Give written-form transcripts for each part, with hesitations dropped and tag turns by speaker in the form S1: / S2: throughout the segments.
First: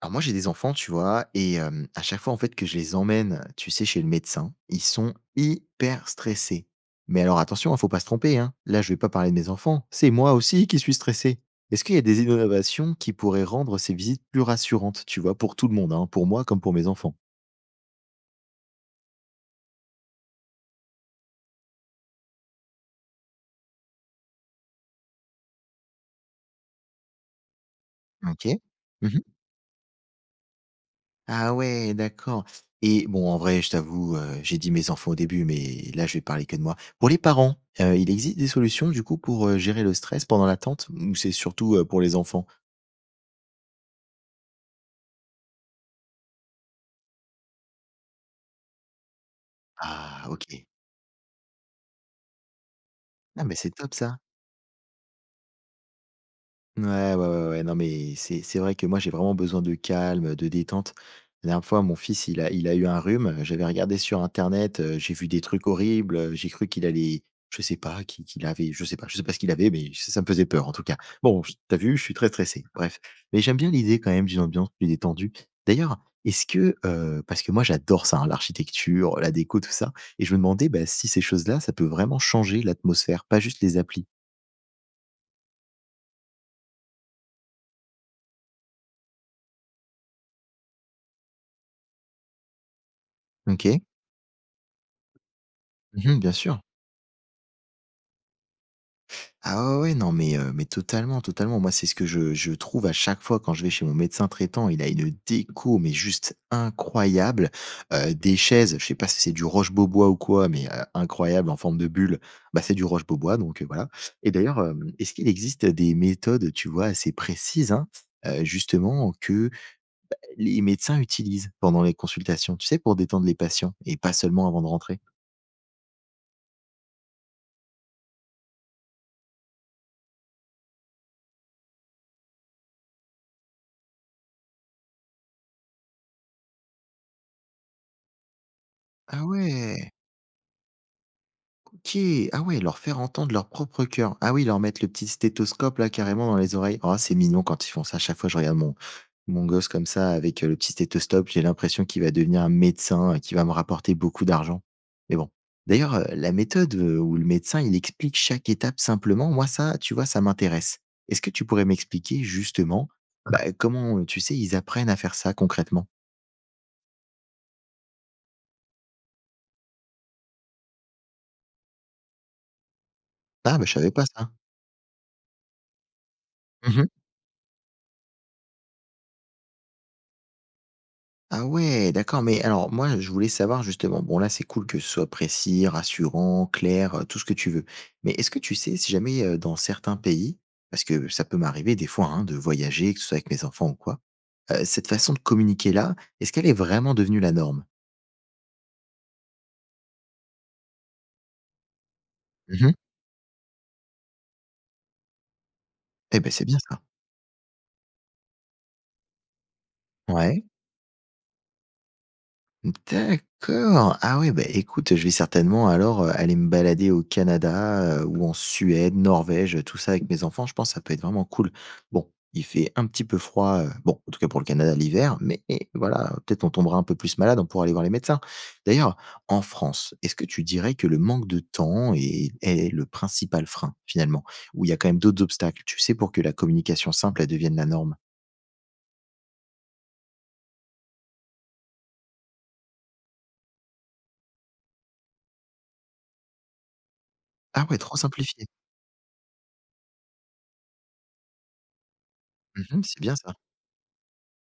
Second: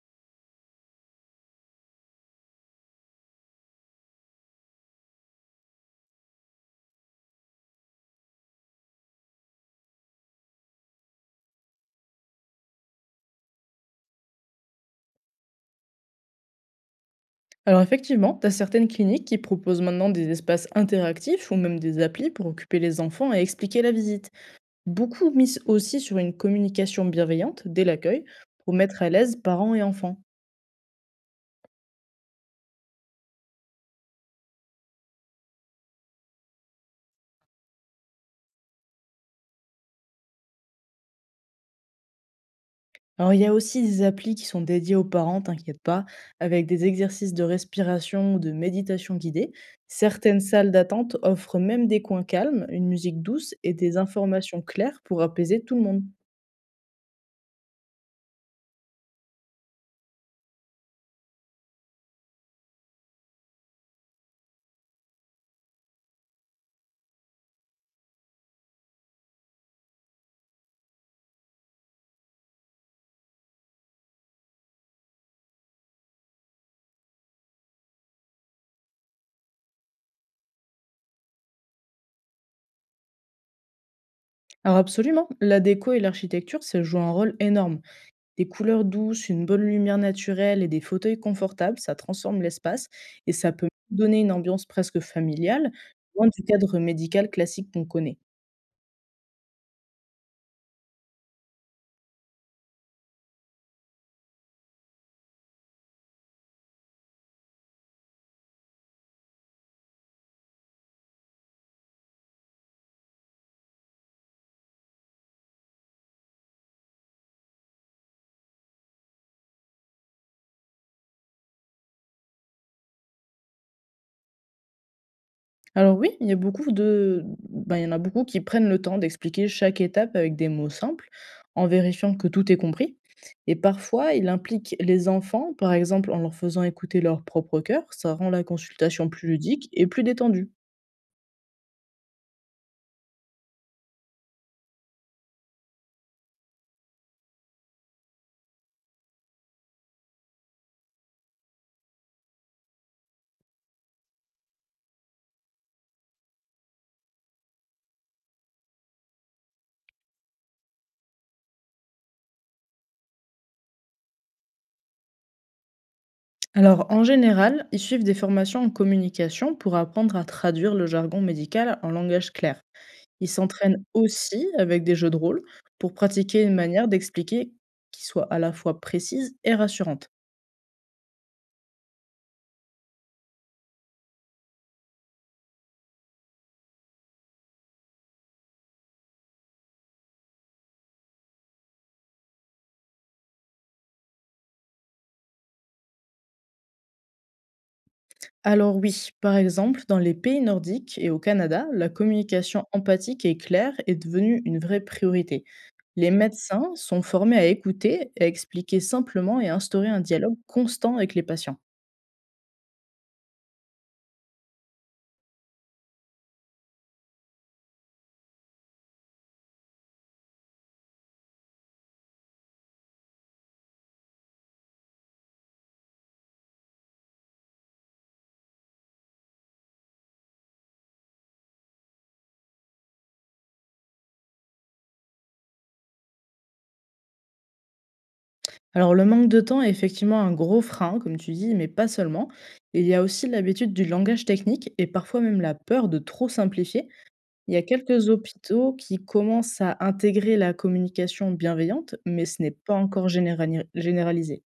S1: Alors moi j'ai des enfants, tu vois, et à chaque fois en fait que je les emmène, tu sais, chez le médecin, ils sont hyper stressés. Mais alors attention, il faut pas se tromper, hein. Là, je vais pas parler de mes enfants, c'est moi aussi qui suis stressé. Est-ce qu'il y a des innovations qui pourraient rendre ces visites plus rassurantes, tu vois, pour tout le monde, hein, pour moi comme pour mes enfants?
S2: Alors effectivement, tu as certaines cliniques qui proposent maintenant des espaces interactifs ou même des applis pour occuper les enfants et expliquer la visite. Beaucoup misent aussi sur une communication bienveillante dès l'accueil
S1: OK.
S2: pour mettre à
S1: Mmh.
S2: l'aise parents et enfants.
S1: Ah ouais, d'accord, et bon, en vrai, je t'avoue, j'ai dit mes enfants au début, mais là, je vais parler que de moi. Pour les parents, il existe des solutions du coup pour, gérer le stress pendant l'attente ou c'est surtout, pour les enfants?
S2: Alors il y a aussi des applis qui sont dédiées aux parents, t'inquiète pas, avec des exercices de respiration ou de méditation guidée.
S1: Ah
S2: Certaines
S1: OK.
S2: salles d'attente offrent même des coins calmes, une musique
S1: Ah
S2: douce
S1: mais c'est
S2: et
S1: top
S2: des
S1: ça.
S2: informations claires pour apaiser tout le monde.
S1: Ouais, ouais, ouais, ouais, non mais c'est vrai que moi j'ai vraiment besoin de calme, de détente. La dernière fois, mon fils, il a eu un rhume, j'avais regardé sur internet, j'ai vu des trucs horribles, j'ai cru qu'il allait je sais pas, qu'il avait je sais pas ce qu'il avait, mais ç ça me faisait peur en tout cas. Bon, j tu vu, je suis très stressé, bref. Mais j'aime bien l'idée quand même d'une ambiance plus détendue. D'ailleurs, est-ce que, parce que moi j'adore ça, hein, l'architecture, la déco, tout ça, et je me demandais, bah, si ces choses-là, ça peut vraiment changer l'atmosphère, pas juste les applis?
S2: Alors absolument, la déco et l'architecture, ça joue un rôle énorme. Des couleurs douces, une bonne lumière naturelle et des fauteuils confortables, ça transforme l'espace et ça peut
S1: OK.
S2: donner une ambiance presque familiale,
S1: Mmh,
S2: loin
S1: bien
S2: du
S1: sûr.
S2: cadre médical classique qu'on connaît.
S1: Ah ouais, ouais, non, mais totalement, totalement. Moi, c'est ce que je trouve à chaque fois quand je vais chez mon médecin traitant. Il a une déco, mais juste incroyable. Des chaises, je sais pas si c'est du roche-beaubois ou quoi, mais incroyable en forme de bulle. Bah, c'est du roche-beaubois, donc voilà. Et d'ailleurs, est-ce qu'il existe des méthodes, tu vois, assez précises, hein, justement que les médecins utilisent pendant les consultations, tu sais, pour détendre les patients et pas seulement avant de rentrer?
S2: Alors oui, il y a beaucoup il y en a beaucoup qui prennent le temps d'expliquer chaque étape avec des mots simples, en vérifiant que tout est compris. Et parfois, il implique les enfants, par exemple en leur faisant écouter leur propre cœur, ça rend la consultation
S1: Ah
S2: plus ludique et
S1: ouais!
S2: plus détendue.
S1: OK. Ah ouais, leur faire entendre leur propre cœur. Ah oui, leur mettre le petit stéthoscope là carrément dans les oreilles. Oh, c'est mignon quand ils font ça. À chaque fois, je regarde mon, mon gosse comme ça avec le petit stéthoscope. J'ai l'impression qu'il va devenir un médecin, qui va me rapporter beaucoup d'argent. Mais bon. D'ailleurs, la méthode où le médecin, il explique chaque étape simplement, moi, ça, tu vois, ça m'intéresse. Est-ce que tu pourrais m'expliquer justement bah, comment, tu sais, ils apprennent à faire ça concrètement.
S2: Alors, en général, ils suivent des formations en communication pour apprendre à traduire le jargon médical en langage clair. Ils
S1: Ah, bah, je
S2: s'entraînent
S1: savais pas ça.
S2: aussi avec des jeux de rôle pour pratiquer une manière d'expliquer qui soit à la fois précise et rassurante.
S1: Ah ouais, d'accord, mais alors moi, je voulais savoir justement, bon là, c'est cool que ce soit précis, rassurant, clair, tout ce que tu veux. Mais est-ce que tu sais si jamais dans certains pays, parce que ça peut m'arriver des fois hein, de voyager, que ce soit avec mes enfants ou quoi, cette façon de communiquer là, est-ce qu'elle est vraiment devenue la norme?
S2: Alors oui, par exemple, dans les pays nordiques et au Canada, la communication
S1: Mhm.
S2: empathique et claire est devenue une vraie priorité. Les
S1: Eh ben c'est bien
S2: médecins
S1: ça.
S2: sont formés à écouter, à expliquer simplement et à instaurer un dialogue
S1: Ouais.
S2: constant avec les patients.
S1: D'accord. Ah ouais, bah, écoute, je vais certainement alors, aller me balader au Canada, ou en Suède, Norvège, tout ça avec mes enfants. Je pense que ça peut être vraiment cool. Bon, il fait un petit peu froid, bon, en tout cas pour le Canada l'hiver, mais voilà, peut-être on tombera un peu plus malade, on pourra aller voir les médecins. D'ailleurs, en France, est-ce que tu dirais que le manque de temps est le principal frein finalement? Ou il y a quand même d'autres obstacles, tu sais, pour que la communication simple, elle devienne la norme?
S2: Alors le manque de temps est effectivement un gros frein, comme tu dis, mais pas seulement. Il y a aussi l'habitude du langage technique et parfois même la peur de trop simplifier. Il y a
S1: Ah ouais, trop
S2: quelques
S1: simplifié.
S2: hôpitaux qui commencent à intégrer la communication bienveillante, mais ce n'est pas
S1: Mmh, c'est
S2: encore
S1: bien ça.
S2: généralisé.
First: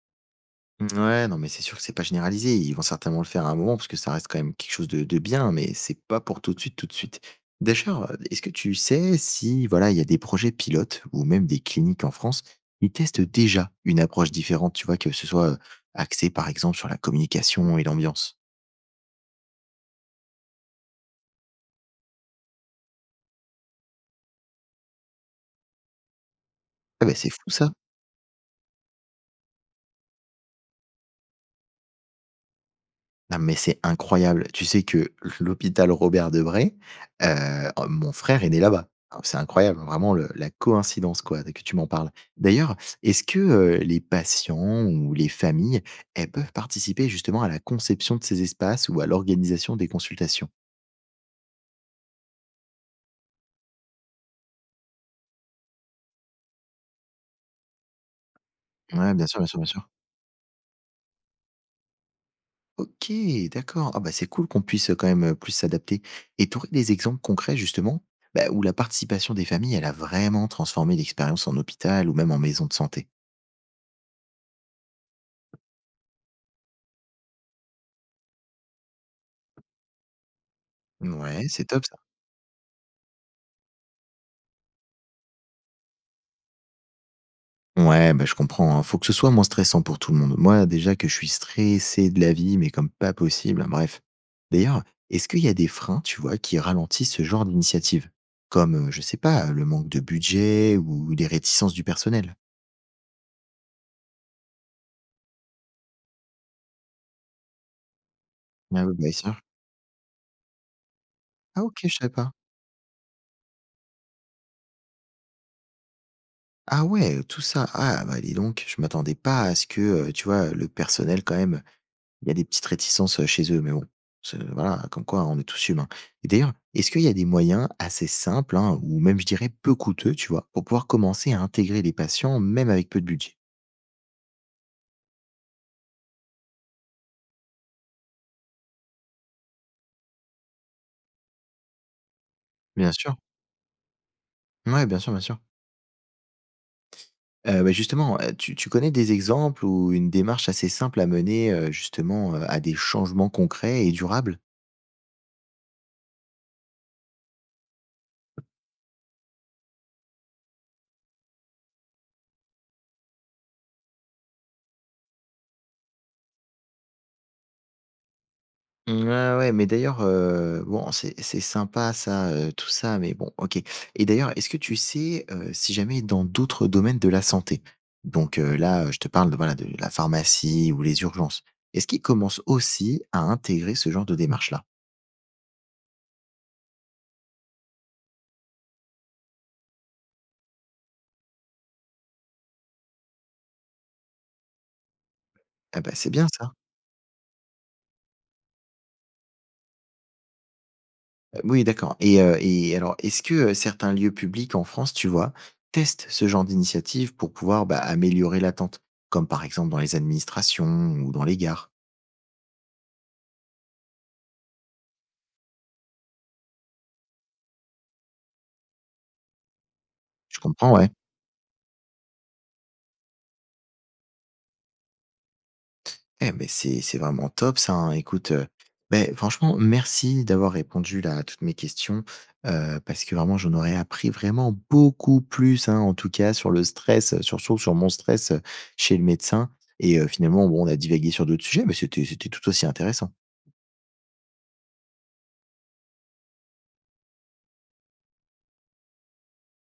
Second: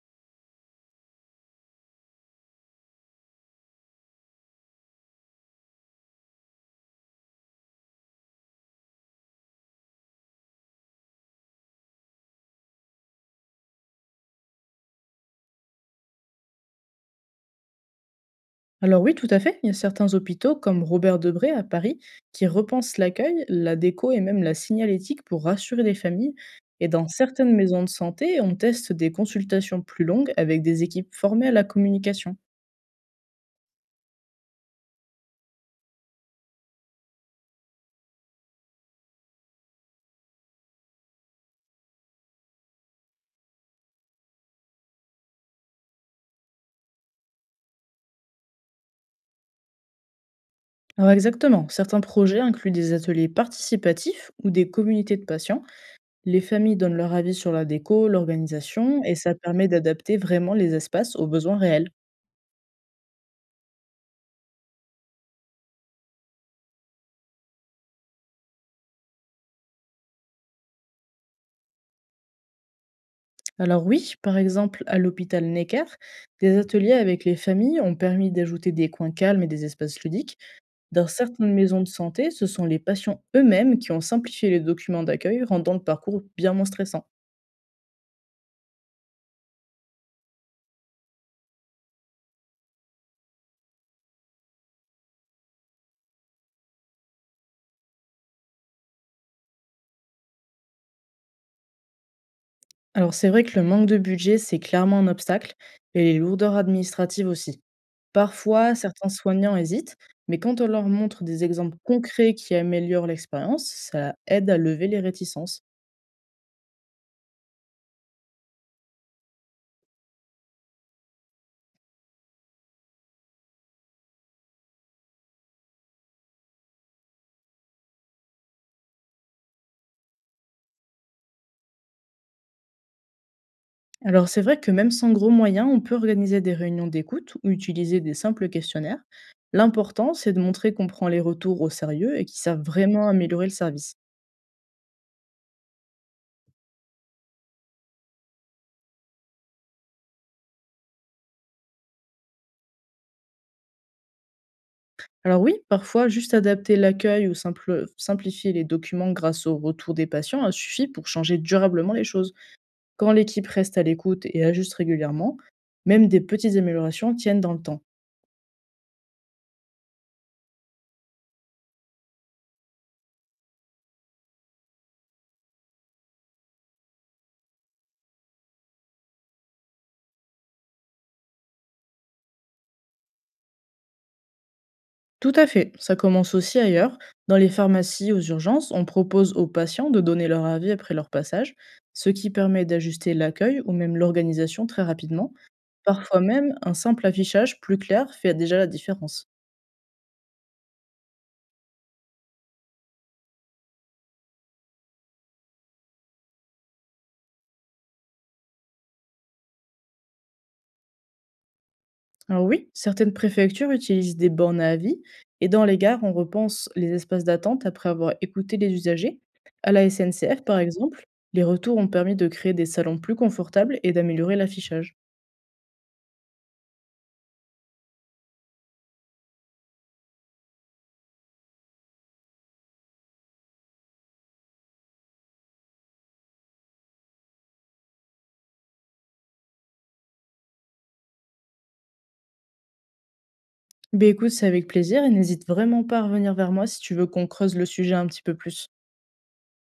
S1: Ouais, non, mais c'est sûr que c'est pas généralisé. Ils vont certainement le faire à un moment parce que ça reste quand même quelque chose de bien, mais c'est pas pour tout de suite, tout de suite. D'ailleurs, est-ce que tu sais si voilà, il y a des projets pilotes ou même des cliniques en France qui testent déjà une approche différente, tu vois, que ce soit axé par exemple sur la communication et l'ambiance?
S2: Alors oui, tout à fait. Il y a certains hôpitaux, comme Robert Debré à Paris, qui repensent l'accueil, la déco et même la signalétique pour rassurer les familles. Et
S1: Ah
S2: dans
S1: ben c'est fou
S2: certaines
S1: ça.
S2: maisons de santé, on teste des consultations plus longues avec des équipes formées à la communication.
S1: Non, mais c'est incroyable. Tu sais que l'hôpital Robert-Debré, mon frère est né là-bas. Alors c'est incroyable, vraiment le la coïncidence, quoi, que tu m'en parles. D'ailleurs, est-ce que, les patients ou les familles, elles peuvent participer justement à la conception de ces espaces ou à l'organisation des consultations?
S2: Alors exactement, certains projets incluent des ateliers participatifs ou des communautés de patients. Les familles donnent leur avis sur la déco, l'organisation,
S1: Ouais,
S2: et
S1: bien
S2: ça
S1: sûr, bien sûr, bien
S2: permet
S1: sûr.
S2: d'adapter vraiment les espaces aux besoins réels.
S1: OK, d'accord. Ah bah, c'est cool qu'on puisse, quand même, plus s'adapter, et tu aurais des exemples concrets justement, bah, où la participation des familles, elle a vraiment transformé l'expérience en hôpital ou même en maison de santé?
S2: Alors oui, par exemple, à l'hôpital Necker, des ateliers avec les familles ont permis d'ajouter des coins calmes et des espaces ludiques. Dans
S1: Ouais,
S2: certaines
S1: c'est
S2: maisons
S1: top
S2: de
S1: ça.
S2: santé, ce sont les patients eux-mêmes qui ont simplifié les documents d'accueil, rendant le parcours bien moins stressant.
S1: Ouais, bah, je comprends, hein. Faut que ce soit moins stressant pour tout le monde. Moi, déjà que je suis stressé de la vie, mais comme pas possible, hein, bref. D'ailleurs, est-ce qu'il y a des freins, tu vois, qui ralentissent ce genre d'initiative? Comme, je sais pas, le manque de budget ou les réticences du personnel?
S2: Alors c'est vrai que le manque de budget, c'est clairement un obstacle, et les lourdeurs administratives aussi. Parfois,
S1: Ah oui,
S2: certains
S1: bien sûr.
S2: soignants hésitent, mais quand on leur montre des
S1: Ah
S2: exemples
S1: OK, je savais pas.
S2: concrets qui améliorent l'expérience, ça aide à lever les réticences.
S1: Ah ouais, tout ça. Ah bah, dis donc, je m'attendais pas à ce que, tu vois, le personnel quand même, il y a des petites réticences, chez eux, mais bon, c'est voilà, comme quoi on est tous humains, et d'ailleurs, est-ce qu'il y a des moyens assez simples, hein, ou même je dirais peu coûteux, tu vois? Pour pouvoir commencer à intégrer les patients même avec peu de budget?
S2: Alors c'est vrai que même sans gros moyens, on peut organiser des réunions d'écoute ou utiliser des simples questionnaires. L'important, c'est de montrer qu'on prend les retours au sérieux et qu'ils savent
S1: Bien
S2: vraiment
S1: sûr.
S2: améliorer le service.
S1: Ouais, bien sûr, bien sûr. Bah, justement, tu connais des exemples ou une démarche assez simple à mener, justement, à des changements concrets et durables?
S2: Alors oui, parfois, juste adapter l'accueil ou simplifier les documents grâce au retour des patients a suffi pour changer durablement les choses. Quand l'équipe reste à l'écoute et ajuste régulièrement, même des petites améliorations tiennent dans le temps.
S1: Mmh, ouais, ouais, mais d'ailleurs, bon, c'est sympa ça, tout ça, mais bon, OK, et d'ailleurs, est-ce que tu sais, si jamais dans d'autres domaines de la santé, donc là, je te parle de, voilà, de la pharmacie ou les urgences, est-ce qu'ils commencent aussi à intégrer ce genre de démarche-là?
S2: Tout à fait, ça commence aussi ailleurs. Dans les pharmacies aux urgences, on propose aux patients de donner leur avis après leur passage, ce qui permet d'ajuster l'accueil ou même l'organisation très rapidement.
S1: Ah bah, c'est
S2: Parfois
S1: bien ça.
S2: même, un simple affichage plus clair fait déjà la différence.
S1: Oui, d'accord, et alors, est-ce que, certains lieux publics en France, tu vois, testent ce genre d'initiative pour pouvoir, bah, améliorer l'attente? Comme par exemple dans les administrations ou dans les gares?
S2: Alors oui, certaines préfectures utilisent des bornes à avis, et dans les gares, on repense les espaces d'attente après avoir écouté les usagers. À la
S1: Je
S2: SNCF, par
S1: comprends, ouais.
S2: exemple, les retours ont permis de créer des salons plus confortables et d'améliorer l'affichage.
S1: Eh ben c'est vraiment top ça, hein. Écoute, beh, franchement, merci d'avoir répondu là à toutes mes questions, parce que vraiment j'en aurais appris vraiment beaucoup plus, hein, en tout cas sur le stress, surtout sur mon stress, chez le médecin, et finalement, bon, on a divagué sur d'autres sujets, mais c'était tout aussi intéressant.
S2: Ben écoute, c'est avec plaisir et n'hésite vraiment pas à revenir vers moi si tu veux qu'on creuse le sujet un petit peu plus.